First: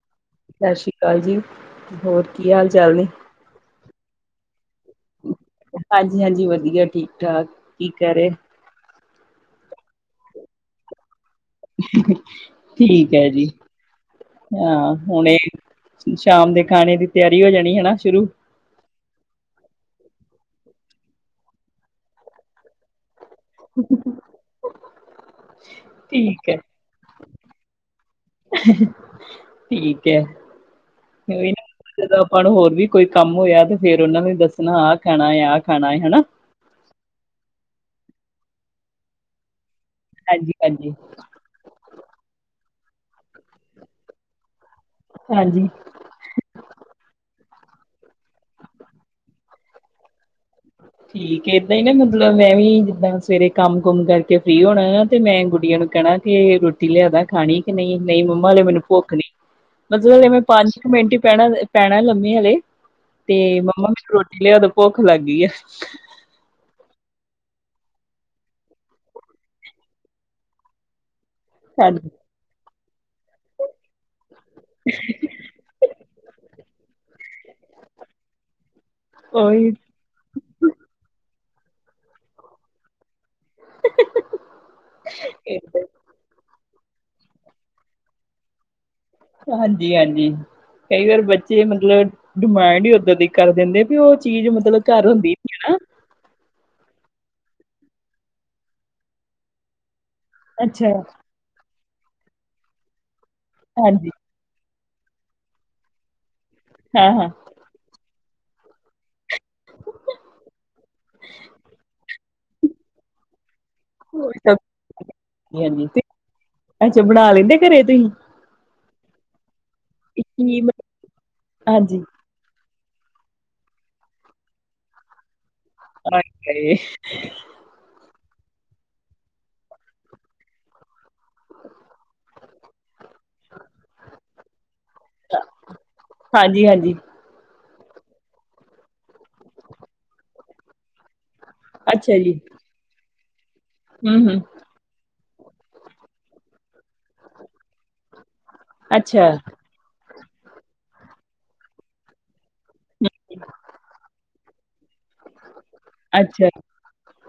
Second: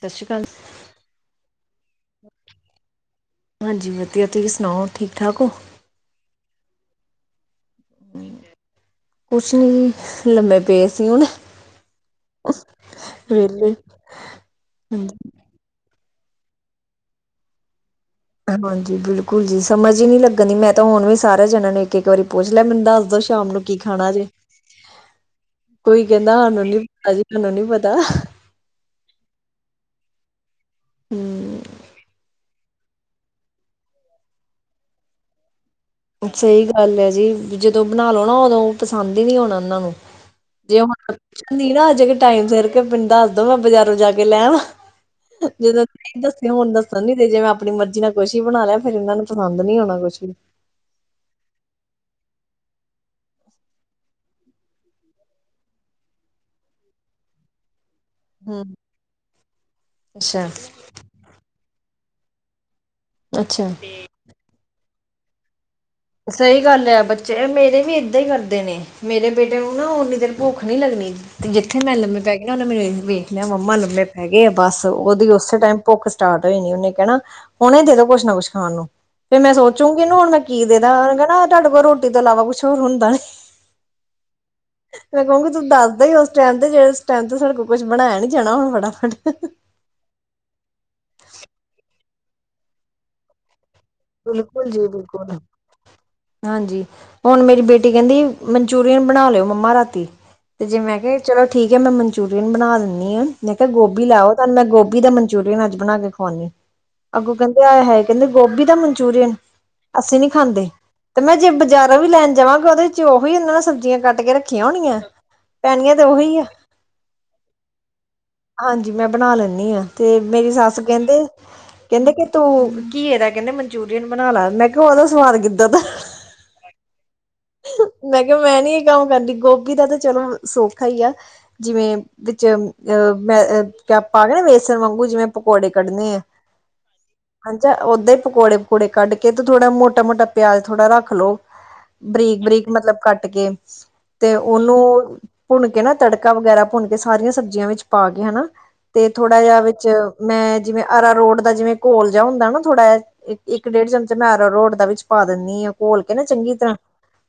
ਸਤਿ ਸ਼੍ਰੀ ਅਕਾਲ। ਸਤਿ ਸ੍ਰੀ ਅਕਾਲ ਜੀ ਹੋਰ ਕੀ ਹਾਲ ਚਾਲ ਨੇ ਹਾਂਜੀ ਵਧੀਆ ਤੁਸੀਂ ਸੁਣਾਓ ਠੀਕ ਠਾਕ ਹੋ ਹਾਂਜੀ- ਹਾਂਜੀ ਵਧੀਆ ਠੀਕ-ਠਾਕ ਕੀ ਕਰ ਰਹੇ? ਕੁਛ ਨੀ ਲੰਮੇ ਪਏ ਸੀ ਹੁਣ ਠੀਕ ਹੈ ਜੀ, ਵਿਹਲੇ। ਹਾਂ ਹੁਣੇ ਸ਼ਾਮ ਦੇ ਖਾਣੇ ਦੀ ਤਿਆਰੀ ਹੋ ਜਾਣੀ ਹੈਨਾ ਸ਼ੁਰੂ ਹਾਂਜੀ ਬਿਲਕੁਲ ਜੀ ਸਮਝ ਹੀ ਨੀ ਲੱਗਣ ਦੀ ਮੈਂ ਤਾਂ ਹੁਣ ਵੀ ਸਾਰਿਆ ਜਾਣਿਆ ਨੂੰ ਇੱਕ ਇੱਕ ਵਾਰੀ ਪੁੱਛ ਲੈ ਮੈਨੂੰ ਦੱਸ ਦੋ ਸ਼ਾਮ ਨੂੰ ਕੀ ਖਾਣਾ ਜੇ ਕੋਈ ਕਹਿੰਦਾ ਠੀਕ ਹੈ, ਸਾਨੂੰ ਨੀ ਪਤਾ ਜੀ ਸਾਨੂੰ ਨੀ ਪਤਾ [inaudible] ਠੀਕ ਹੈ ਕੋਹੀ ਹੂੰ ਨਾ ਪਰ ਹੋਰ ਵੀ ਕੋਈ ਕੰਮ ਹੋਇਆ ਤੇ ਫੇਰ ਉਹਨਾਂ ਨੂੰ ਦੱਸਣਾ ਆਹ ਖਾਣਾ ਹੈ ਆਹ ਖਾਣਾ ਹਨਾ। ਸਹੀ ਗੱਲ ਹੈ ਜੀ ਜਦੋਂ ਬਣਾ ਲੋ ਨਾ ਉਦੋਂ ਪਸੰਦ ਹੀ ਨੀ ਆਉਣਾ ਉਹਨਾਂ ਨੂੰ ਜੇ ਹਾਂਜੀ-ਹਾਂਜੀ, ਹੁਣ ਨਹੀਂ ਨਾ ਅਜੇ ਕੇ ਟਾਈਮ ਸਿਰ ਕੇ ਨੂੰ ਦੱਸ ਦੋ ਮੈਂ ਬਾਜ਼ਾਰੋਂ ਜਾ ਕੇ ਲੈ ਵਾਂ ਹਾਂਜੀ ਹਾਂਜੀ ਜਦੋਂ ਨਹੀਂ ਦੱਸਦੇ ਹੁਣ ਦੱਸਣ ਨੀ ਤੇ ਜੇ ਮੈਂ ਆਪਣੀ ਮਰਜ਼ੀ ਨਾਲ ਕੁਛ ਹੀ ਬਣਾ ਲਿਆ ਫਿਰ ਇਹਨਾਂ ਨੂੰ ਪਸੰਦ ਨੀ ਹੋਣਾ ਕੁਛ ਵੀ ਠੀਕ ਏਦਾਂ ਹੀ ਨਾ ਮਤਲਬ ਮੈਂ ਵੀ ਜਿੱਦਾਂ ਸਵੇਰੇ ਕੰਮ ਕੁਮ ਕਰਕੇ ਫ੍ਰਰੀ ਹੋਣਾ ਆ ਤੇ ਮੈਂ ਗੁੜੀਆਂ ਨੂੰ ਕਹਿਣਾ। ਤੇ ਰੋਟੀ ਲਿਆਦਾ ਖਾਣੀ ਕਿ ਨਹੀਂ- ਨਹੀਂ ਮੰਮਾ ਹ ਲੇ ਹਮ ਮੈਨੂੰ ਭੁੱਖ ਨਹੀਂ ਮਤਲਬ ਮੈਂ ਅੱਛਾ ਪੰਜ ਕੁ ਮਿੰਟ ਪੈਣਾ -ਪੈਣਾ ਲੰਮੇ ਹਲੇ ਤੇ ਅੱਛਾ ਮੰਮਾ ਮੈਨੂੰ ਰੋਟੀ ਲਿਆਦੋਂ ਭੁੱਖ ਲੱਗ ਗਈ ਆ। ਸਹੀ ਗੱਲ ਹੈ ਬੱਚੇ ਮੇਰੇ ਵੀ ਏਦਾਂ ਹੀ ਕਰਦੇ ਨੇ। ਮੇਰੇ ਬੇਟੇ ਨੂੰ ਨਾ ਓਨੀ ਦੇਰ ਭੁੱਖ ਨਹੀਂ ਲੱਗਣੀ। ਜਿਥੇ ਮੈਂ ਹਾਂਜੀ ਲੰਮੇ ਪੈ ਗਈ ਆਂ ਉਹਨਾਂ ਮੇਰੇ ਵੇਖ ਲਿਆ ਮੰਮਾ ਲੰਮੇ ਹੈਗੇ ਆ ਬੱਸ ਉਹਦੀ ਉਸੇ ਟਾਈਮ ਭੁੱਖ ਸਟਾਰਟ ਹੋਈ ਨੀ ਉਹਨੇ ਕਹਿਣਾ ਹੁਨੇ ਦੇ ਦੋ ਕੁਛ ਨਾ ਕੁਛ ਖਾਣ ਨੂੰ ਫਿਰ ਮੈਂ ਉਹੀ ਸੋਚੂੰਗੀ ਇਹਨੂੰ ਹੁਣ ਮੈਂ ਕੀ ਦੇ ਦ ਤੁਹਾਡੇ ਕੋਲ ਰੋਟੀ ਤੋਂ ਇਲਾਵਾ ਕੁਛ ਹੋਰ ਹੁੰਦਾ ਨਹੀਂ। ਮੈਂ ਕਹੂੰਗੀ ਤੂੰ ਦੱਸਦਾ ਹੀ ਉਸ ਸਟਰੈਂਥ [unintelligible] ਜਿਹੜੇ ਸਾਡੇ ਕੋਲ ਕੁਛ ਬਣਾਇਆ ਨੀ ਜਾਣਾ ਹੁਣ ਫਟਾ ਫਟ ਹਾਂਜੀ- ਹਾਂਜੀ ਕਈ ਵਾਰ ਬੱਚੇ ਮਤਲਬ ਡਿਮਾਂਡ ਹੀ ਓਦਾਂ ਦੀ ਕਰ ਦਿੰਦੇ ਵੀ ਉਹ ਚੀਜ਼ ਬਿਲਕੁਲ ਮਤਲਬ ਜੀ ਘਰ ਹੁੰਦੀ ਬਿਲਕੁਲ ਨੀ ਨਾ ਹਾਂਜੀ ਹੁਣ ਮੇਰੀ ਬੇਟੀ ਕਹਿੰਦੀ ਮਨਚੂਰੀਅਨ ਬਣਾ ਲਿਓ ਮੰਮਾ ਰਾਤੀ ਤੇ ਜੇ ਅੱਛਾ ਮੈਂ ਕਿਹਾ ਚਲੋ ਠੀਕ ਹੈ ਮੈਂ ਮਨਚੂਰੀਅਨ ਬਣਾ ਦਿੰਦੀ ਹਾਂ ਮੈਂ ਕਿਹਾ ਗੋਭੀ ਹਾਂਜੀ ਲੈ ਆਓ ਮੈਂ ਗੋਭੀ ਦਾ ਮਨਚੂਰੀਅਨ ਅੱਜ ਬਣਾ ਕੇ ਖਵਾਣੀ ਹਾਂ ਹਾਂ ਅੱਗੋਂ ਕਹਿੰਦੇ ਆ ਹੈ ਕਹਿੰਦੇ ਗੋਭੀ ਦਾ ਮਨਚੂਰੀਅਨ ਅਸੀਂ ਨੀ ਖਾਂਦੇ ਤੇ ਮੈਂ ਜੇ ਬਾਜ਼ਾਰਾਂ ਵੀ ਲੈਣ ਜਾਵਾਂਗੇ ਉਹਦੇ ਚ ਉਹੀ ਆਦਾ ਨਾ ਸਬਜ਼ ਜ਼ੀਆਂ ਕੱਟ ਕੇ ਉਹੀ ਸਭ ਰੱਖੀਆਂ ਹੋਣੀਆਂ ਪੈਣੀਆਂ ਤੇ ਉਹੀ ਆ ਅੱਛਾ ਬਣਾ ਲੈਂਦੇ ਘਰੇ ਤੁਸੀਂ ਹਾਂਜੀ ਮੈਂ ਬਣਾ ਲੈਂਦੀ ਹਾਂ ਤੇ ਮੇਰੀ ਕੀ ਸੱਸ ਮਤਲਬ ਕਹਿੰਦੇ ਹਾਂਜੀ ਕਹਿੰਦੇ ਕਿ ਤੂੰ ਘੀਏ ਦਾ ਕਹਿੰਦੇ ਮਨਚੂਰੀਅਨ ਬਣਾ ਲਾ ਮੈਂ ਕਿਹਾ ਉਹਦਾ ਸਵਾਦ ਕਿੱਦਾਂ ਦਾ ਹਾਏ ਮੈਂ ਕਿਹਾ ਮੈਂ ਨੀ ਇਹ ਕੰਮ ਕਰਦੀ ਗੋਭੀ ਦਾ ਤਾਂ ਚਲੋ ਸੌਖਾ ਹੀ ਆ ਜਿਵੇਂ ਚ ਅਹ ਮੈਂ ਕ ਪਾ ਕੇ ਨਾ ਬੇਸਣ ਵਾਂਗੂ ਜਿਵੇਂ ਪਕੌੜੇ ਕੱਢਣੇ ਆ ਹਾਂਜੀ ਹਾਂਜੀ ਹਾਂਜੀ ਓਦਾਂ ਹੀ ਪਕੌੜੇ ਪਕੌੜੇ ਕੱਢ ਕੇ ਤੇ ਥੋੜਾ ਮੋਟਾ ਮੋਟਾ ਪਿਆਜ ਥੋੜਾ ਰੱਖ ਲੋਓ ਅੱਛਾ ਜੀ ਬਰੀਕ ਬਰੀਕ ਮਤਲਬ ਕੱਟ ਕੇ ਹੂੰ ਤੇ ਹੂੰ ਉਹਨੂੰ ਭੁੰਨ ਕੇ ਨਾ ਤੜਕਾ ਵਗੈਰਾ ਭੁੰਨ ਕੇ ਸਾਰੀਆਂ ਸਬਜ਼ੀਆਂ ਵਿੱਚ ਪਾ ਕੇ ਹਨਾ ਤੇ ਅੱਛਾ ਥੋੜਾ ਜਿਹਾ ਵਿੱਚ ਮੈਂ ਜਿਵੇਂ ਅਰਾਰੋਡ ਦਾ ਜਿਵੇਂ ਘੋਲ ਜਿਹਾ ਹੁੰਦਾ ਨਾ ਥੋੜਾ ਜਿਹਾ ਇੱਕ ਇੱਕ ਡੇਢ ਚਮਚਾ ਮੈਂ ਅਰਾਰੋਟ ਦਾ ਵਿੱਚ ਪਾ ਦਿੰਦੀ ਹਾਂ ਘੋਲ ਕੇ ਨਾ ਅੱਛਾ ਚੰਗੀ ਤਰ੍ਹਾਂ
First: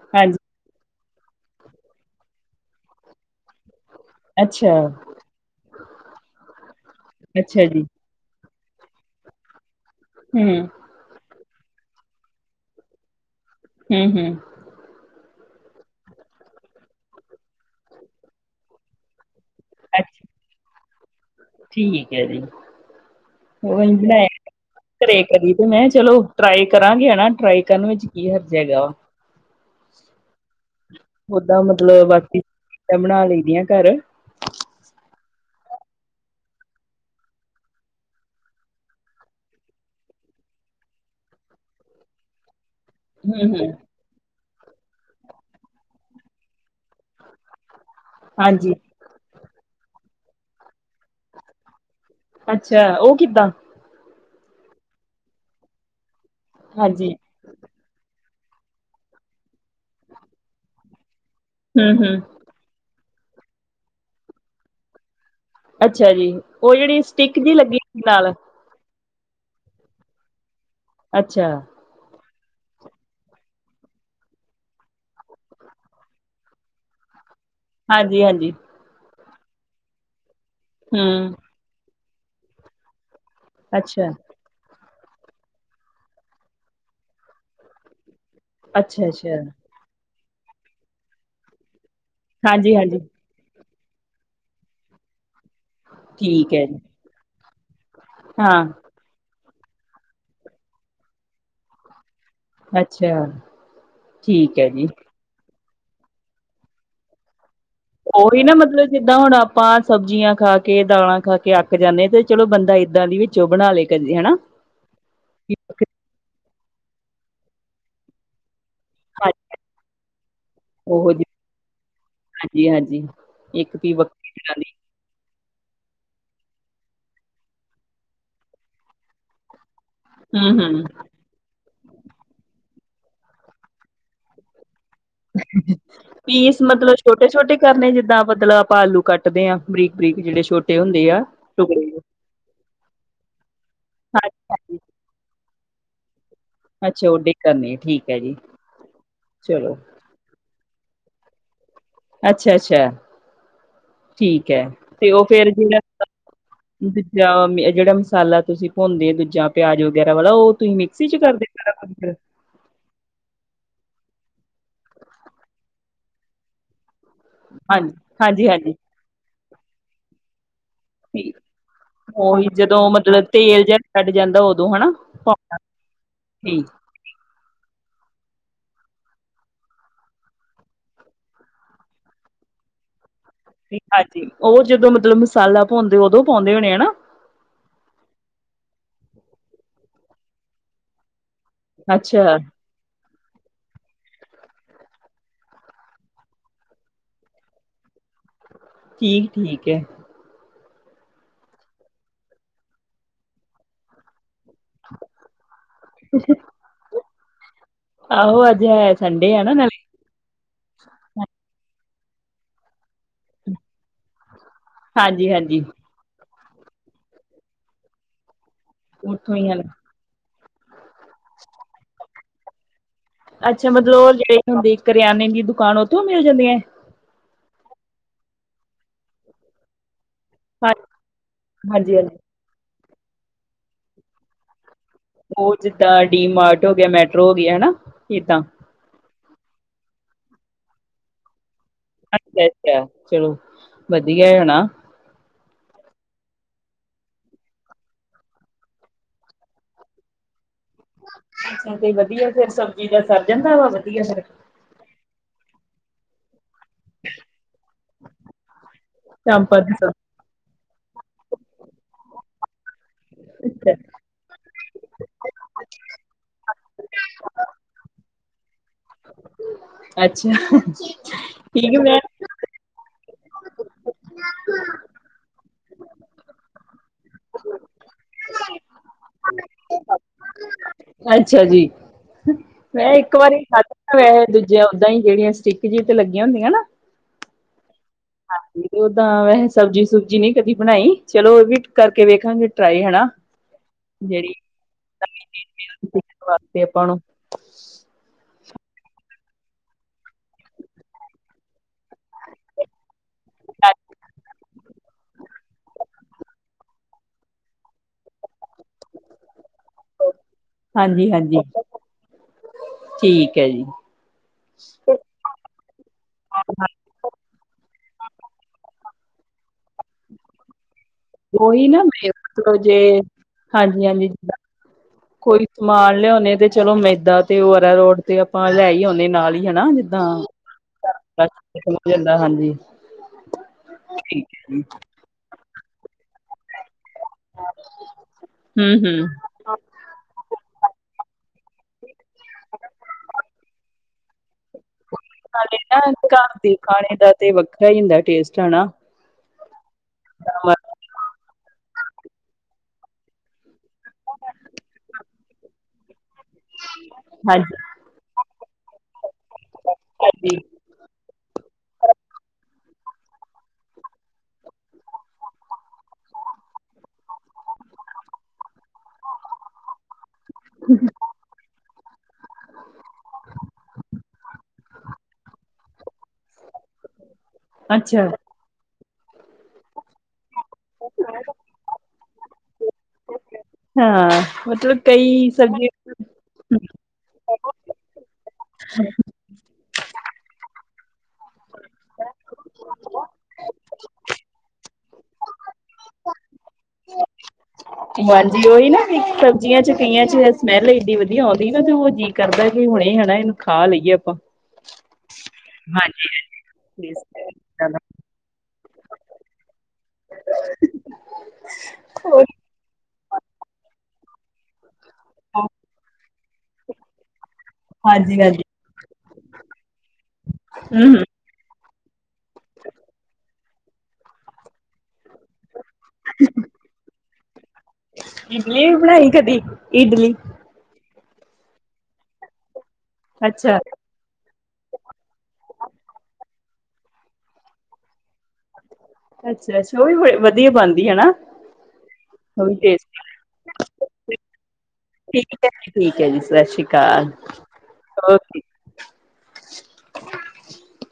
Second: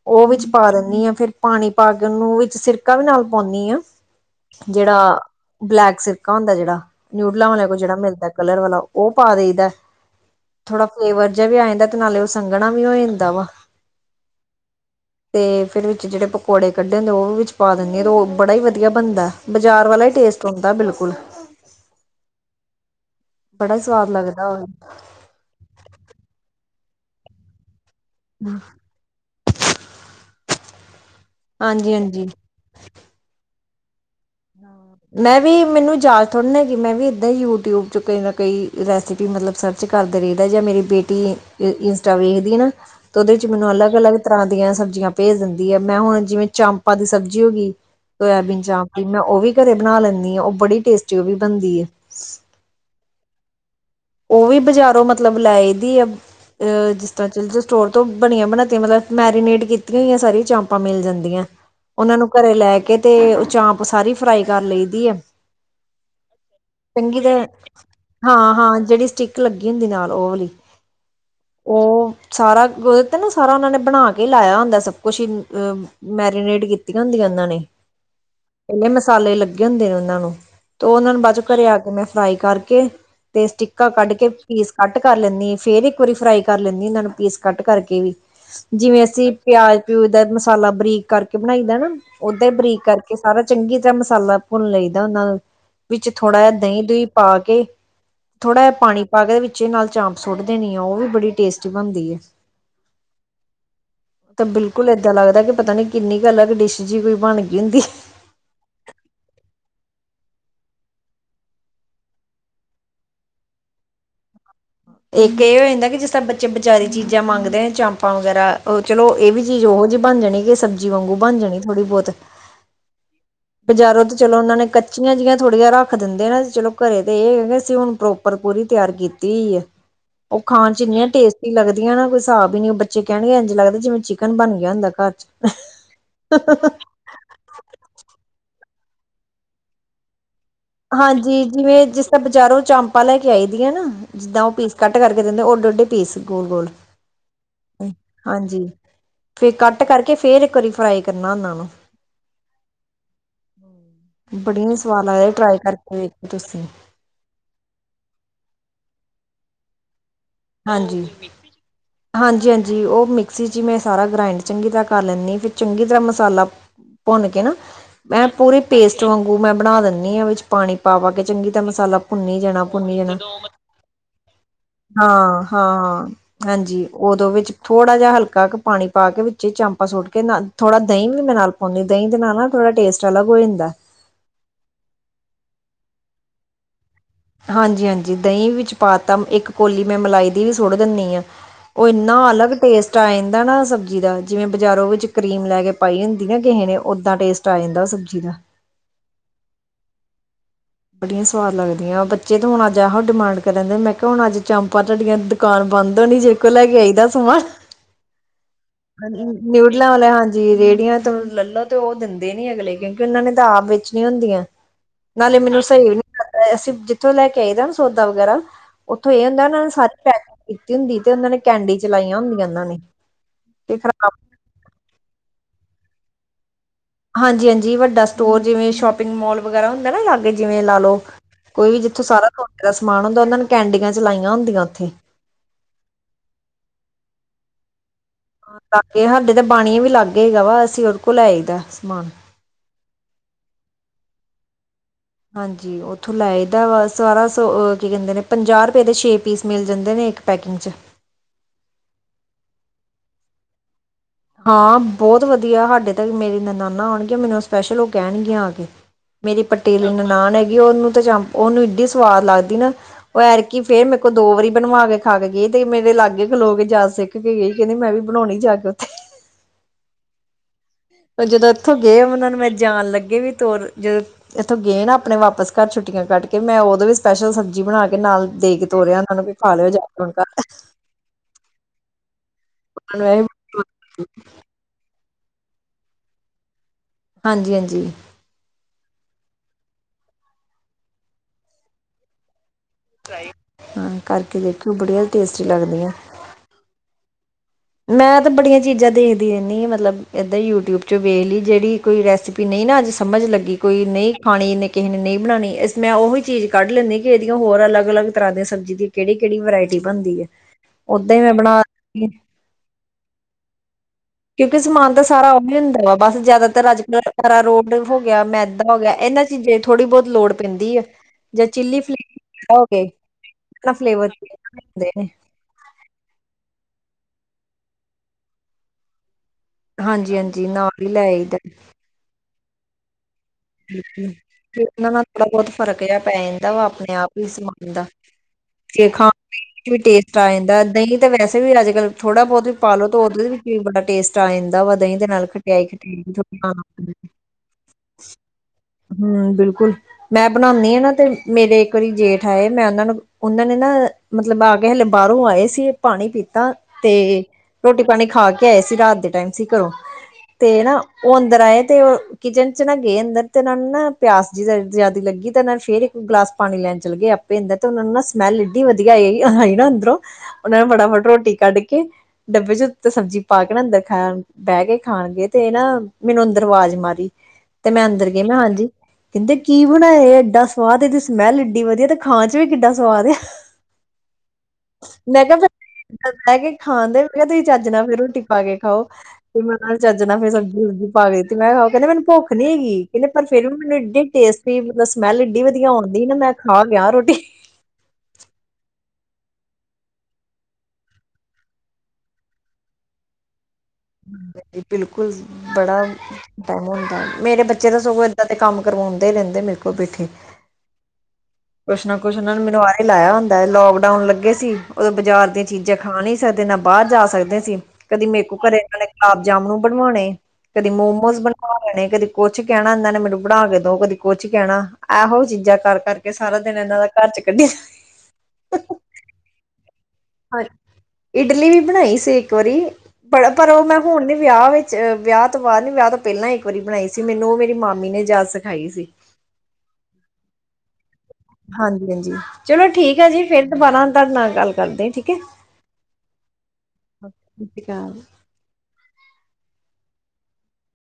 ਉਹ ਹਾਂਜੀ ਵਿੱਚ ਪਾ ਦਿੰਦੀ ਹਾਂ ਫੇਿਰ ਪਾਣੀ ਪਾ ਕੇ ਓਨੂੰ ਵਿੱਚ ਸਿਰਕਾ ਵੀ ਨਾਲ ਪਾਉਂਦੀ ਹਾਂ ਅੱਛਾ ਜਿਹੜਾ ਬਲੈਕ ਸਿਰਕਾ ਹੁੰਦਾ ਜਿਹੜਾ ਨਿਊਡਲਾਂ ਅੱਛਾ ਵਾਲਿਆਂ ਕੋਲ ਜੀ ਜਿਹੜਾ ਮਿਲਦਾ ਕਲਰ ਵਾਲਾ ਉਹ ਪਾ ਦੇਈਦਾ ਹੰਮ ਥੋੜਾ ਫਲੇਵਰ ਜਿਹਾ ਵੀ ਆ ਜਾਂਦਾ ਤੇ ਨਾਲੇ ਉਹ ਸੰਘਣਾ ਵੀ ਹੋ ਜਾਂਦਾ ਵਾ ਹੰਮ ਹੰਮ ਤੇ ਫੇਰ ਵਿੱਚ ਜਿਹੜੇ ਪਕੌੜੇ ਕੱਢੇ ਹੁੰਦੇ ਉਹ ਵੀ ਵਿੱਚ ਪਾ ਦਿੰਦੀ ਹਾਂ ਰੋ ਬੜਾ ਹੀ ਵਧੀਆ ਬਣਦਾ ਬਜ਼ਾਰ ਵਾਲਾ ਹੀ ਅੱਛਾ ਟੇਸਟ ਆਉਂਦਾ ਬਿਲਕੁਲ ਠੀਕ ਹੈ ਜੀ ਬੜਾ ਉਹ ਹੀ ਸਵਾਦ ਬਣਾਇਆ ਲੱਗਦਾ ਉਹ ਤੇ ਕਰੀ ਮੈਂ ਚਲੋ ਟਰਾਈ ਕਰਾਂਗੇ ਹਨਾ ਟਰਾਈ ਕਰਨ ਵਿੱਚ ਕੀ ਹਰਜ ਹੈਗਾ ਵਾ ਓਦਾਂ ਹਾਂਜੀ ਮਤਲਬ ਹਾਂਜੀ ਬਾਕੀ ਚੀਜ਼ਾਂ ਬਣਾ ਲਈ ਦੀਆਂ ਘਰ ਹੋਰ ਮੈਂ ਵੀ ਮੈਨੂੰ ਯਾਚ ਥੋੜ੍ਹੀ ਨਾ ਹੈਗੀ, ਮੈਂ ਵੀ ਏਦਾਂ ਈ ਯੂ ਟਿਊਬ ਚ ਕੋਈ ਨਾ ਕੋਈ ਰੈਸਪੀ ਮਤਲਬ ਸਰਚ ਕਰਦੇ ਰਈਦਾ ਜਾਂ ਮੇਰੀ ਬੇਟੀ ਇੰਸਟਾ ਵੇਖਦੀ ਨਾ। ਓਹਦੇ ਵਿੱਚ ਹੂੰ ਮੈਨੂੰ ਹੂੰ ਅਲੱਗ-ਅਲੱਗ ਤਰ੍ਹਾਂ ਦੀਆਂ ਸਬਜ਼ੀਆਂ ਭੇਜ ਦਿੰਦੀ ਐ, ਮੈਂ ਹੁਣ ਜਿਵੇਂ ਚਾਂਪਾ ਦੀ ਸਬਜ਼ੀ ਹੋਗੀ। ਸੋਇਆਬੀਨ ਹਾਂਜੀ ਚਾਪ‌ ਦੀ ਮੈਂ ਓ ਵੀ ਘਰੇ ਬਨਾ ਲੈਂਦੀ ਆ, ਓ ਬੜੀ ਟੇਸਟੀ ਓ ਵੀ ਬਨਦੀ ਆ। ਅੱਛਾ, ਓ ਕਿੱਦਾਂ? ਓ ਵੀ ਬਜ਼ਾਰੋਂ ਮਤਲਬ ਲੈ ਆਈ ਦੀ ਆ, ਜਿਸ ਹਾਂਜੀ ਤਰ੍ਹਾਂ ਚਲਜੋ। ਸਟੋਰ ਤੋਂ ਬਨੀਆਂ-ਬਨਾਤੀਆਂ ਮਤਲਬ ਮੈਰੀਨੇਟ ਕੀਤੀਆਂ ਹੋਈਆਂ, ਸਾਰੀਆਂ ਚਾਪਾਂ ਮਿਲ ਜਾਂਦੀਆਂ। ਹੂੰ ਓਹਨਾਂ ਹੂੰ ਨੂੰ ਘਰੇ ਲੈ ਕੇ ਤੇ ਓ ਚਾਂਪ ਸਾਰੀ ਫਰਾਈ ਕਰ ਲਈ ਦੀ ਐ। ਅੱਛਾ ਜੀ, ਓ ਜੇੜੀ ਸਟਿੱਕ ਜੀ ਲੱਗੀ ਹੁੰਦੀ ਨਾਲ। ਜੇੜੀ ਸਟਿੱਕ ਲੱਗੀ ਹੁੰਦੀ ਨਾਲ ਓ ਵਾਲੀ। ਅੱਛਾ। ਓ ਸਾਰਾ ਓਹਦੇ ਤੇ ਨਾ ਸਾਰਾ ਓਹਨਾਂ ਨੇ ਬਨਾ ਕੇ ਲਾਇਆ ਹੁੰਦੈ, ਸਭ ਕੁਛ ਈ ਮੈਰੀਨੇਟ ਕੀਤੀਆਂ ਹੁੰਦੀਐ, ਓਨਾਂ ਨੇ। ਹਾਂਜੀ-ਹਾਂਜੀ। ਪੈਲੇ ਮਸਾਲੇ ਲੱਗੇ ਹੁੰਦੇ ਨੇ ਓਨਾਂ ਨੂੰ ਤੇ ਓਹਨਾਂ ਨੂੰ ਬਾ ਹੂੰ ਚੋਂ ਘਰੇ ਆ ਕੇ ਮੈਂ ਫਰਾਈ ਕਰਕੇ ਸਟਿੱਕਾਂ ਅੱਛਾ ਕੱਢ ਕੇ ਪੀਸ ਕੱਟ ਕਰ ਲੈਂਨੀ ਆ, ਫੇਰ ਇੱਕ ਵਾਰੀ ਫਰਾਈ ਕਰ ਲੈਂਨੀ, ਏਨਾਂ ਨੂੰ ਪੀਸ ਕੱਟ ਕਰਕੇ ਵੀ ਜਿਵੇਂ ਅੱਛਾ ਅਸੀਂ ਅੱਛਾ ਪਿਆਜ-ਪਿਊਜ ਦਾ ਮਸਾਲਾ ਬਰੀਕ ਕਰਕੇ ਬਨਾਈ ਦਾ ਨਾ, ਓਦਾ ਹਾਂਜੀ ਬਰੀਕ ਹਾਂਜੀ ਕਰਕੇ ਸਾਰਾ ਚੰਗੀ ਤਰ੍ਹਾਂ ਮਸਾਲਾ ਭੁੰਨ ਲਈਦਾ ਓਹਨਾਂ ਦਾ, ਵਿੱਚ ਥੋੜ੍ਹਾ ਠੀਕ ਜਿਹਾ ਹੈ ਜੀ ਦਈ-ਦੁਈ ਪਾ ਕੇ ਥੋੜ੍ਹਾ ਹਾਂ ਜਾ ਪਾਨੀ ਪਾ ਕੇ, ਵਿੱਚੇ ਨਾਲ ਚਾਂਪ ਸੁੱਟ ਦੇਣੀ ਆ, ਓ ਵੀ ਬੜੀ ਟੇਸਟੀ ਬਨਦੀ ਐ। ਅੱਛਾ ਤੇ ਠੀਕ ਹੈ ਜੀ ਬਿਲਕੁਲ ਏਦਾਂ ਲੱਗਦਾ ਕੇ, ਪਤਾ ਨੀ ਕਿੰਨੀ ਕੁ ਅਲੱਗ ਡਿਸ਼ ਜੀ ਕੋਈ ਬਨਗੀ ਹੁੰਦੀ ਐ। ਓ ਹੀ ਨਾ ਮਤਲਬ ਜਿੱਦਾਂ ਹੁਣ ਆਪਾਂ, ਸਬਜ਼ੀਆਂ ਖਾ ਕੇ ਦਾਲਾਂ ਖਾ ਕੇ ਅੱਕ ਜਾਂਦੇ ਆ ਤੇ ਚਲੋ ਬੰਦਾ ਏਦਾਂ ਦੀ ਵੀ ਚੋ ਬਨਾ ਲੇ, ਕਦੀ ਹਨਾ। ਇੱਕ ਏ ਹਾਂਜੀ, ਹੋ ਜਾਂਦਾ ਕੇ, ਜਿਸ ਤਰ੍ਹਾਂ ਬੱਚੇ ਬੇਚਾਰੇ ਚੀਜ਼ਾਂ ਮੰਗਦੇ ਨੇ, ਚਾਂਪਾਂ ਵਗੈਰਾ ਓ ਚਲੋ, ਏ ਵੀ ਚੀਜ਼ ਓਹੋ ਜੀ ਬਨ ਜਾਣੀ ਕੇ ਸਬਜ਼ੀ ਵਾਂਗੂ ਬਨ ਜਾਣੀ, ਥੋੜੀ ਬੋਤ। ਹਾਂਜੀ-ਹਾਂਜੀ। ਬਾਜ਼ਾਰੋਂ ਤੋਂ ਚਲੋ, ਓਹਨਾਂ ਨੇ ਕੱਚੀਆਂ ਜੀਆਂ ਥੋੜੀ ਰੱਖ ਦਿੰਦੇ ਨਾ ਚਲੋ, ਘਰੇ ਤੇ ਏ ਐ ਵੀ ਅਸੀ ਹੁਣ ਪ੍ਰੋਪਰ ਪੂਰੀ ਤਿਆਰ ਕੀਤੀ ਹੋਈ ਆ। ਓ ਹੂੰ ਖਾਣ ਚ ਹੂੰ ਏਨੀਆਂ ਟੇਸਟੀ ਲੱਗਦੀਆਂ ਨਾ ਕੋਈ ਸਾਬ ਈ ਨੀ, ਬੱਚੇ ਕੈਨਗੇ ਇੰਝ ਲੱਗਦਾ, ਜਿਵੇਂ ਚਿਕਨ ਬਣ ਗਿਆ ਹੁੰਦੈ ਘਰ। ਚ ਪੀਸ ਮਤਲਬ ਛੋਟੇ-ਛੋਟੇ ਕਰਨੇ, ਜਿੱਦਾਂ ਮਤਲਬ ਆਪਾਂ ਆਲੂ ਕੱਟਦੇ ਆ, ਬਰੀਕ-ਬਰੀਕ ਜੇੜੇ ਛੋ ਹਾਂਜੀ, ਜਿਵੇਂ ਜਿਸ ਤ ਬਜ਼ਾਰੋਂ ਚਾਂਪਾਂ ਲੈ ਕੇ ਆਈ ਦੀਆਂ ਨਾ, ਹਾਂਜੀ ਜਿੱਦਾਂ ਓ ਪੀਸ ਹਾਂਜੀ ਕੱਟ ਕਰਕੇ ਦਿੰਦੇ, ਓਡੇ-ਓਡੇ ਪੀਸ ਗੋਲ-ਗੋਲ ਅੱਛਾ ਓਡੇ ਕਰਨੇ ਠੀਕ ਹੈ ਜੀ ਹਾਂਜੀ, ਫੇਰ ਚਲੋ ਕੱਟ ਕਰਕੇ ਕੇ ਫੇਰ, ਇੱਕ ਵਾਰੀ ਫਰਾਈ ਕਰਨਾ, ਓਹਨਾ ਨੂੰ। ਅੱਛਾ ਅੱਛਾ ਠੀਕ ਹੈ ਬੜੀਓ ਸਵਾਦ ਤੇ ਉਹ ਲੱਗਦੀ, ਫੇਰ ਟਰਾਈ ਜਿਹੜਾ ਕਰਕੇ ਵੇਖੋ ਤੁਸੀਂ। ਦੂਜਾ, ਜੇੜਾ ਮਸਾਲਾ ਤੁਸੀਂ ਭੁਨਦੇ ਆ, ਦੂਜਾ ਪਿਆਜ ਵਗੈਰਾ ਵਾਲਾ ਓ। ਤੁਸੀਂ ਮਿਕਸੀ ਚ ਕਰਦੇ ਆ, ਸਾਰਾ ਕੁਝ ਫੇਰ ਜੀ ਓ ਮਿਕਸੀ ਚ ਮੈਂ ਸਾਰਾ ਗ੍ਰਾਇੰਡ ਚੰਗੀ ਤਰਾ ਕਰ ਲੈਂਣੀ ਆ, ਫੇਰ ਚੰਗੀ ਤਰਾ ਮਸਾਲਾ ਭੁੰਨ ਕੇ ਨਾ। ਹਾਂਜੀ, ਮੈਂ ਹਾਂਜੀ, ਪੂਰੀ ਹਾਂਜੀ ਪੇਸਟ ਵਾਂਗੂ ਮੈਂ ਬਣਾ ਦਿੰਨੀ ਆ, ਵਿੱਚ ਪਾਣੀ ਪਾ-ਪਾ ਕੇ ਠੀਕ ਚੰਗੀ ਤਰਾ ਮਸਾਲਾ ਭੁੰਨੀ ਉਹੀ ਜਦੋਂ ਜਾਣਾ-ਭੁੰਨੀ ਜਾਣਾ। ਮਤਲਬ ਤੇਲ ਜਿਹਾ ਛੱਡ ਜਾਂਦਾ ਓ। ਹਾਂ ਹਾਂ, ਹਾਂਜੀ। ਉਦੋਂ ਵਿੱਚ, ਥੋੜ੍ਹਾ ਜਿਹਾ ਹਲਕਾ ਪਾਣੀ ਪਾ ਕੇ ਵਿੱਚ ਚਾਮਪਾ ਸੁੱਟ ਕੇ ਨਾ ਥੋੜਾ ਦਹੀਂ ਵੀ ਨਾਲ ਹਨੀ ਦਹੀਂ ਦੇ ਨਾਲ ਥੋੜਾ ਟੇਸਟ ਅਲਗ ਹੋ ਜਾਂਦਾ। ਠੀਕ, ਹਾਂਜੀ ਉਹ ਜਦੋਂ ਮਤਲਬ ਮਸਾਲਾ ਭੁੰਨਦੇ ਉਦੋਂ ਪਾਉਂਦੇ ਹੋਣੇ ਹਨਾ। ਹਾਂਜੀ-ਹਾਂਜੀ ਦਹੀਂ ਵਿੱਚ ਪਾ ਤਾ ਇੱਕ ਕੋਲੀ ਮੈਂ ਮਲਾਈ ਦੀ ਵੀ ਸੁੱਟ ਦਿੰਨੀ ਆ। ਉਹ ਇੰਨਾ ਅੱਛਾ, ਅਲਗ ਟੇਸਟ ਆ ਜਾਂਦਾ ਨਾ ਸਬਜ਼ੀ ਦਾ, ਜਿਵੇਂ ਬਾਜ਼ਾਰੋਂ ਵਿੱਚ ਕਰੀਮ ਲੈ ਕੇ ਪਾਈ ਹੁੰਦੀ ਨਾ ਕਿਸੇ ਨੇ ਓਦਾਂ ਟੇਸਟ ਟ ਆ ਜਾਂਦਾ ਸਬਜ਼ੀ ਦਾ। ਠੀਕ ਠੀਕ ਐ। ਬੜੀਆਂ ਸਵਾਦ ਲੱਗਦੀਆਂ ਬੱਚੇ ਤੇ ਹੁਣ ਅੱਜ ਆਹ ਡਿਮਾਂਡ ਕਰਨ ਦਏ ਮੈਂ ਕਿਹਾ ਹੁਣ ਅੱਜ ਚੰਪਾ ਤੁਡੀਆਂ ਦੁਕਾਨ ਬੰਦ ਹੋਣੀ ਜੇ ਕੋ ਲੈ ਕੇ ਆਈਦਾ ਸਮਾਨ। ਆਹੋ ਅੱਜ ਹੈ ਹਾਂਜੀ ਸੰਡੇ ਹੈ ਨਾ ਨਾਲੇ ਨਿਊੜਲਾ ਵਾਲਾ ਹਾਂਜੀ ਜੀ ਰੇਹੜੀਆਂ ਤੋ ਲੈਲੋ ਤੇ ਉਹ ਦਿੰਦੇ ਨੀ ਅਗਲੇ ਕਿਉਂਕਿ ਉਹਨਾਂ ਨੇ ਤਾਂ ਆਪ ਵੇਚਨੀਆ ਹੁੰਦੀਆਂ। ਹਾਂਜੀ, ਨਾਲੇ ਮੈਨੂੰ ਹਾਂਜੀ। ਸਹੀ ਨੀ ਅਸੀਂ ਜਿੱਥੋਂ ਲੈ ਕੇ ਆਈਦਾ ਨਾ ਸੌਦਾ ਵਗੈਰਾ ਉੱਥੋਂ ਇਹ ਹੁੰਦਾ ਹੀ ਉਹਨਾਂ ਹਨ ਨੇ ਸਾਤ ਪੈਕ ਕੀਤੀ ਹੁੰਦੀ ਤੇ ਉਹਨਾਂ ਨੇ ਕੈਂਡੀ ਚਲਾਈਆਂ ਹੁੰਦੀਆਂ ਉਹਨਾਂ ਨੇ। ਅੱਛਾ ਤੇ ਮਤਲਬ ਉਹ ਖਰਾਬ ਜਿਹੜੀ ਹੁੰਦੀ ਕਰਿਆਨੇ ਦੀ ਦੁਕਾਨ ਉੱਥੋਂ ਮਿਲ ਜਾਂਦੀਆਂ? ਹਾਂਜੀ-ਹਾਂਜੀ ਵੱਡਾ ਸਟੋਰ ਜਿਵੇਂ ਸ਼ੋਪਿੰਗ ਮੋਲ ਵਗੈਰਾ ਹੁੰਦਾ ਨਾ ਲਾਗੇ ਜਿਵੇਂ ਹਾਂ ਲਾ ਲੋ, ਕੋਈ ਵੀ ਹਾਂਜੀ, ਜਿੱਥੋਂ ਹਾਂਜੀ ਸਾਰਾ ਤੋਡੇ ਦਾ ਸਮਾਨ ਹੁੰਦਾ ਉਹਨਾਂ ਨੇ ਕੈਂਡੀਆਂ ਚਲਾਈਆਂ ਹੁੰਦੀਆਂ ਉੱਥੇ। ਹੋ ਜਿੱਦਾਂ ਡੀ ਮਾਰਟ ਹੋ ਗਿਆ, ਮੈਟਰੋ ਹੋ ਗਿਆ ਹਨਾ, ਏਦਾਂ। ਲਾਗੇ ਸਾਡੇ ਤਾਂ ਬਾਣੀਆਂ ਵੀ ਲਾਗੇ ਹੈਗਾ ਵਾ ਅਸੀਂ ਉਹਦੇ ਕੋਲ ਲੈ ਆਈ ਦਾ ਸਮਾਨ। ਅੱਛਾ-ਅੱਛਾ ਚਲੋ, ਵਧੀਆ ਹੈ ਨਾ। ਹਾਂਜੀ ਉੱਥੋਂ ਲੈ ਆਈ ਦਾ ਵਾ ਸਾਰਾ ਕੀ ਕਹਿੰਦੇ ਨੇ ਪੰਜਾਹ ਰੁਪਏ ਦੇ ਛੇ ਪੀਸ ਮਿਲ ਜਾਂਦੇ ਨੇ ਇੱਕ ਪੈਕਿੰਗ ਚ। ਅੱਛਾ ਤੇ ਵਧੀਆ ਫੇਰ ਸਬਜ਼ੀ ਦਾ ਸਰ ਜਾਂਦਾ ਵਾ ਵਧੀਆ ਫਿਰ? ਹਾਂ ਬਹੁਤ ਵਧੀਆ ਸਾਡੇ ਤੱਕ ਮੇਰੀ ਨਨਾ ਆਣਗੀਆਂ ਮੈਨੂੰ ਸਪੈਸ਼ਲ ਉਹ ਕਹਿਣਗੀਆਂ ਆ ਕੇ, ਮੇਰੀ ਚਾਂਪਾਂ ਦੀ ਪਟੇਲ ਸਬਜ਼ੀ ਨਨਾਣ ਹੈਗੀ ਉਹਨੂੰ ਤਾਂ ਚ ਉਹਨੂੰ ਇਡੀ ਸਵਾਦ ਲੱਗਦੀ ਨਾ, ਉਹ ਐਰਕੀ ਫੇਰ ਮੇਰੇ ਅੱਛਾ ਕੋਲ ਦੋ ਵਾਰੀ ਬਣਵਾ ਕੇ ਖਾ ਕੇ ਗਈ ਤੇ ਮੇਰੇ ਲਾਗੇ ਖਲੋ ਕੇ ਜਾਚ ਸਿੱਖ ਕੇ ਗਈ ਕਹਿੰਦੀ ਮੈਂ ਵੀ ਬਣਾਉਣੀ ਜਾ ਕੇ। ਉੱਥੇ ਅੱਛਾ। ਪਰ ਜਦੋਂ ਠੀਕ ਇੱਥੋਂ ਹੈ। ਮੈਂ ਗਏ ਉਹਨਾਂ ਨੂੰ ਮੈਂ ਜਾਣ ਲੱਗੇ ਵੀ ਤੁਰ ਜਦੋਂ ਇੱਥੋਂ ਗਏ ਨਾ ਆਪਣੇ ਵਾਪਸ ਘਰ ਛੁੱਟੀਆਂ ਕੱਢ ਕੇ ਮੈਂ ਉਦੋਂ ਵੀ ਸਪੈਸ਼ਲ ਸਬਜ਼ੀ ਬਣਾ ਕੇ ਨਾਲ ਦੇ ਕੇ ਤੋਰਿਆ ਉਹਨਾਂ ਨੂੰ ਖਾ ਲਿਓ ਜਾ ਕੇ ਹੁਣ ਘਰ। ਅੱਛਾ ਜੀ, ਮੈਂ ਉਹਨਾਂ ਇੱਕ ਨੂੰ ਵਾਰੀ ਖਾਧੀ ਆ ਵੈਸੇ ਵੀ ਜੇ ਓਦਾਂ ਹੀ ਜਿਹੜੀਆਂ ਸਟਿੱਕ ਜੀ ਤੇ ਲੱਗੀਆਂ ਹੁੰਦੀਆਂ ਨਾ ਹਾਂਜੀ-ਹਾਂਜੀ। ਹਾਂਜੀ ਓਦਾਂ ਵੈਸੇ ਸਬਜ਼ੀ-ਸੁਬਜੀ ਨੀ ਕਦੀ ਬਣਾਈ ਚਲੋ ਇਹ ਵੀ ਕਰਕੇ ਵੇਖਾਂਗੇ ਟਰਾਈ ਹਨਾ, ਹਾਂ ਜਿਹੜੀ, ਕਰਕੇ ਦੇਖਿਓ ਬੜੀਆਂ ਨਵੀਂ ਟੇਸਟੀ ਚੀਜ਼ ਲੱਗਦੀਆਂ ਕੁਕਿੰਗ ਵਾਸਤੇ ਆਪਾਂ ਨੂੰ। ਮੈਂ ਤਾਂ ਬੜੀਆਂ ਚੀਜ਼ਾਂ ਦੇਖਦੀ ਰਹਿੰਨੀ ਆ ਮਤਲਬ ਇਦਾਂ ਹੀ ਯੂਟਿਊਬ ਚੋਂ ਵੇਖ ਲਈ ਜਿਹੜੀ ਕੋਈ ਰੈਸਪੀ ਨਹੀਂ ਨਾ ਅੱਜ ਸਮਝ ਲੱਗੀ ਕੋਈ ਨਹੀਂ ਖਾਣੀ ਇਹਨੇ ਕਿਸੇ ਨੇ ਨਹੀਂ ਬਣਾਣੀ ਇਸ ਮੈਂ ਉਹੀ ਚੀਜ਼ ਕੱਢ ਲੈਨੀ ਕਿ ਇਹਦੀਆਂ ਹੋਰ ਅਲੱਗ-ਅਲੱਗ ਤਰ੍ਹਾਂ ਦੀ ਸਬਜ਼ੀ ਦੀ ਕਿਹੜੀ-ਕਿਹੜੀ ਵਰਾਇਟੀ ਸਬਜੀ ਬਣਦੀ ਏ। ਹਾਂਜੀ ਓਦਾਂ ਹੀ ਮੈਂ ਹਾਂਜੀ ਬਣਾ ਠੀਕ ਐ ਜੀ। ਕਿਉਂਕਿ ਸਮਾਨ ਤਾਂ ਸਾਰਾ ਉਹੀ ਹੁੰਦਾ ਵਾ ਬਸ ਜਿਆਦਾਤਰ ਅੱਜਕੱਲ ਅਰਾਰੋਡ ਹੋ ਗਿਆ ਮੈਦਾ ਹੋ ਗਿਆ ਇਹਨਾਂ ਚੀਜੇ ਥੋੜ੍ਹੀ ਬਹੁਤ ਲੋੜ ਪੈਂਦੀ ਆ। ਜਾਂ ਉਹੀ ਚਿੱਲੀ ਨਾ ਫਲੇਕ ਮਤਲ ਹੋ ਜੇ, ਗਏ ਨਾ ਫਲੇਵਰ ਹਾਂਜੀ-ਹਾਂਜੀ ਜੇ ਹੁੰਦੇ ਨੇ ਕੋਈ ਸਮਾਨ ਲਿਆਉਦੇ ਤੇ ਚਲੋ ਮੈਦਾ ਤੇ ਹੋਰ ਆਰਾਰੋਡ ਤੇ ਆਪਾਂ ਲੈ ਹੀ ਆਉਦੇ ਨਾਲ ਹੀ। ਹਨਾ। ਜਿੱਦਾਂ, ਹਾਂਜੀ ਹਾਂਜੀ ਨਾਲ ਹੀ ਲੈ ਆਈਦਾ ਸਮਝ ਜਾਂਦਾ ਹਾਂਜੀ। ਉਹਨਾਂ ਨਾਲ ਥੋੜਾ ਬਹੁਤ ਫਰਕ ਜਿਹਾ ਪੈ ਜਾਂਦਾ ਵਾ ਆਪਣੇ ਆਪ। ਕੋ ਸਮਾਨ ਦਾ। ਜ ਹੂੰ-ਹੂੰ। ਖਾ ਵੀ ਟੇਸਟ ਆ ਜਾਂਦਾ ਦਹੀਂ ਤੇ ਵੈਸੇ ਵੀ ਅੱਜ ਕੱਲ੍ਹ ਥੋੜਾ- ਬਹੁਤ ਵੀ ਪਾਲੋ ਉਹਦੇ ਚੋਂ ਵੀ। ਬੜਾ ਟੇਸਟ ਆ ਜਾਂਦਾ ਵ ਦਹੀ ਦੇ ਨਾਲ ਨਾਲੇ ਖਟਿਆਈ- ਨਾ ਖਟਿਆਈ ਘਰ ਦੇ ਖਾਣੇ ਦਾ ਤੇ ਵੱਖਰਾ ਹੀ ਹੁੰਦਾ ਟੇਸਟ ਹੈਨਾ। ਹੂ, ਬਿਲਕੁਲ ਮੈਂ ਬਣਾਉਦੀ ਹਾਂ ਨਾ ਤੇ ਮੇਰੇ ਇੱਕ ਵਾਰੀ ਜੇਠ ਆਏ ਮੈਂ ਉਹਨਾਂ ਨੂੰ ਉਹਨਾਂ ਨੇ ਨਾ ਮਤਲਬ ਆ ਕੇ ਹਲੇ ਬਾਹਰੋਂ ਆਏ ਸੀ ਪਾਣੀ ਪੀਤਾ। ਤੇ ਰੋਟੀ- ਪਾਣੀ ਖਾ ਕੇ ਆਏ ਸੀ ਰਾਤ ਦੇ ਟਾਈਮ ਸੀ। ਘਰੋਂ ਹਾਂਜੀ-ਹਾਂਜੀ, ਤੇ ਨਾ ਉਹ ਅੰਦਰ ਆਏ ਤੇ ਕਿਚਨ ਚ' ਨਾ ਗਏ ਅੰਦਰ ਤੇ ਇਹਨਾਂ ਨੂੰ ਨਾ ਪਿਆਸ ਜਿ ਜ਼ਿਆਦਾ ਲੱਗੀ ਤੇ ਇਹਨਾਂ ਫੇਰ ਇੱਕ ਗਲਾਸ ਪਾਣੀ ਲੈਣ ਚਲੇ ਗਏ ਆਪਾਂ। ਭਿੰਦਰ ਤਾਂ ਉਹਨਾਂ ਨੂੰ ਨਾ ਸਮੈਲ ਇਡੀ ਵਧੀਆ ਆਏ ਨਾ ਅੰਦਰੋਂ। ਉਹਨਾਂ ਨੇ ਫਟਾਫਟ ਰੋਟੀ ਕੱਢ ਕੇ ਡੱਬੇ ਚ' ਉੱਤੇ ਸਬਜ਼ੀ ਪਾ ਕੇ ਅੰਦਾ ਖਾਣ ਬਹਿ ਕੇ ਖਾਣਗੇ ਤੇ ਨਾ ਮੈਨੂੰ ਅੰਦਰ ਆਵਾਜ਼ ਮਾਰੀ। ਤੇ ਮੈਂ ਅੱਛਾ ਅੰਦਰ ਗਈ ਮੈ ਹਾਂਜੀ, ਕਹਿੰਦੇ ਕੀ ਬਣਾਏ ਐਏਡਾ ਸਵਾਦ, ਇਹਦੀ ਸਮੈਲ ਇਏਡੀ ਵਧੀਆ। ਖਾਣ ਚ' ਵੀ ਕਿੱਡਾ ਸਵਾਦ ਆ। ਹਾਂ ਮਤਲਬ ਕਈ ਸਬਜ਼ੀ ਰਹਿ ਕੇ ਖਾਣ ਦੇ ਮੈਂ ਕਿਹਾ ਤੁਸੀਂ ਚੱਜ ਨਾ ਫਿਰ ਰੋਟੀ ਪਾ ਕੇ ਖਾਓ। ਤੇ ਮੈਂ ਨਾਲ ਚੱਜ ਨਾਲ ਫਿਰ ਸਬਜ਼ੀ- ਸੂਬਜੀ ਪਾ ਕੇ ਦਿੱਤੀ ਮੈਂ ਕਹਿੰਦੇ ਮੈਨੂੰ ਭੁੱਖ ਨਹੀਂ ਕਹਿੰਦੇ ਪਰ ਫੇਰ ਵੀ ਮੈਨੂੰ ਟੇਸਟੀ ਮਤਲਬ ਸਮੈਲ ਐਡੀ ਵਧੀਆ ਆਉਂਦੀ ਨਾ ਮੈਂ ਖਾ ਗਿਆ ਰੋਟੀ। [inaudible] ਹਾਂਜੀ। ਉਹੀ ਨਾ ਸਬਜ਼ੀਆਂ ਚ' ਕਈਆਂ ਚ' ਸਮੈਲ ਏਡੀ ਵਧੀਆ ਆਉਂਦੀ ਨਾ ਤੇ ਉਹ ਜੀ। ਕਰਦਾ ਕਿ ਹੁਣੇ ਹੈਨਾ ਇਹਨੂੰ ਖਾ ਲਈ। ਬਿਲਕੁਲ ਬੜਾ ਹਾਂਜੀ-ਹਾਂਜੀ, ਟਾਈਮ ਹੁੰਦਾ। ਮੇਰੇ ਬੱਚੇ ਤਾਂ ਸਗੋਂ ਇੱਦਾਂ ਦੇ ਕੰਮ ਕਰਵਾਉਂਦੇ ਹੀ ਰਹਿੰਦੇ ਮੇਰੇ ਕੋਲ ਬੈਠੇ। ਕੁਛ ਨਾ ਕੁਛ ਉਹਨਾ ਨੇ ਮੈਨੂੰ ਆਰੇ ਲਾਇਆ ਹੁੰਦਾ। ਲੋਕਡਾਊਨ ਲੱਗੇ ਸੀ ਓਦੋਂ ਬਾਜ਼ਾਰ ਦੀਆਂ ਚੀਜ਼ਾਂ ਖਾਣ ਨਹੀ ਸੀ ਸਕਦੇ ਨਾ ਬਾਹਰ ਜਾ ਸਕਦੇ ਕਦੀ ਮੇਕੂ ਘਰੇ ਇਹਨਾਂ ਨੇ ਗੁਲਾਬ ਜਾਮਨੂ ਬਣਵਾਣੇ, ਕਦੀ ਹੂੰ-ਹੂੰ। ਮੋਮੋਸ ਬ ਲਣੇ ਕਦੇ ਕੁਛ ਕਹਿਣਾ ਇਹਨਾਂ ਨੇ ਮੈਨੂੰ ਬਣਾ ਕੇ ਦੋ, ਕਦੇ ਕੁਛ ਕਹਿਣਾ ਇਹੋ ਚੀਜ਼ਾਂ ਕਰ ਕਰਕੇ ਸਾਰਾ ਦਿਨ ਇਹਨਾਂ ਦਾ ਘਰ ਚ' ਕੱਢਿਆ ਇਡਲੀ ਵੀ ਬਣਾਈ ਕਦੀ ਇਡਲੀ ਹਾਂਜੀ। ਇਡਲੀ ਵੀ ਬਣਾਈ ਸੀ ਇੱਕ ਵਾਰੀ। ਬੜ ਪਰ ਅੱਛਾ। ਉਹ ਮੈਂ ਹੁਣ ਨੀ ਵਿਆਹ ਵਿੱਚ, ਵਿਆਹ ਤੋਂ ਬਾਅਦ ਨੀ ਵਿਆਹ ਤੋਂ ਪਹਿਲਾਂ ਇੱਕ ਵਾਰੀ ਬਣਾਈ ਸੀ ਮੈਨੂੰ ਉਹ ਮੇਰੀ ਮਾਮੀ ਨੇ ਜਾਚ ਸਿਖਾਈ ਸੀ। ਅੱਛਾ- ਅੱਛਾ, ਉਹ ਵੀ ਵਧੀਆ ਬਣਦੀ ਹੈ ਹੈਨਾ। ਹਾਂਜੀ- ਹਾਂਜੀ। ਚਲੋ ਠੀਕ ਹੈ ਜੀ ਫੇਰ ਦੁਬਾਰਾ ਤੁਹਾਡੇ ਨਾਲ ਗੱਲ ਕਰਦੇ ਠੀਕ ਹੈ। ਠੀਕ ਐ ਜੀ ਸਤਿ ਸ਼੍ਰੀ ਅਕਾਲ। ਸਤਿ ਸ਼੍ਰੀ ਅਕਾਲ ਓਕੇ।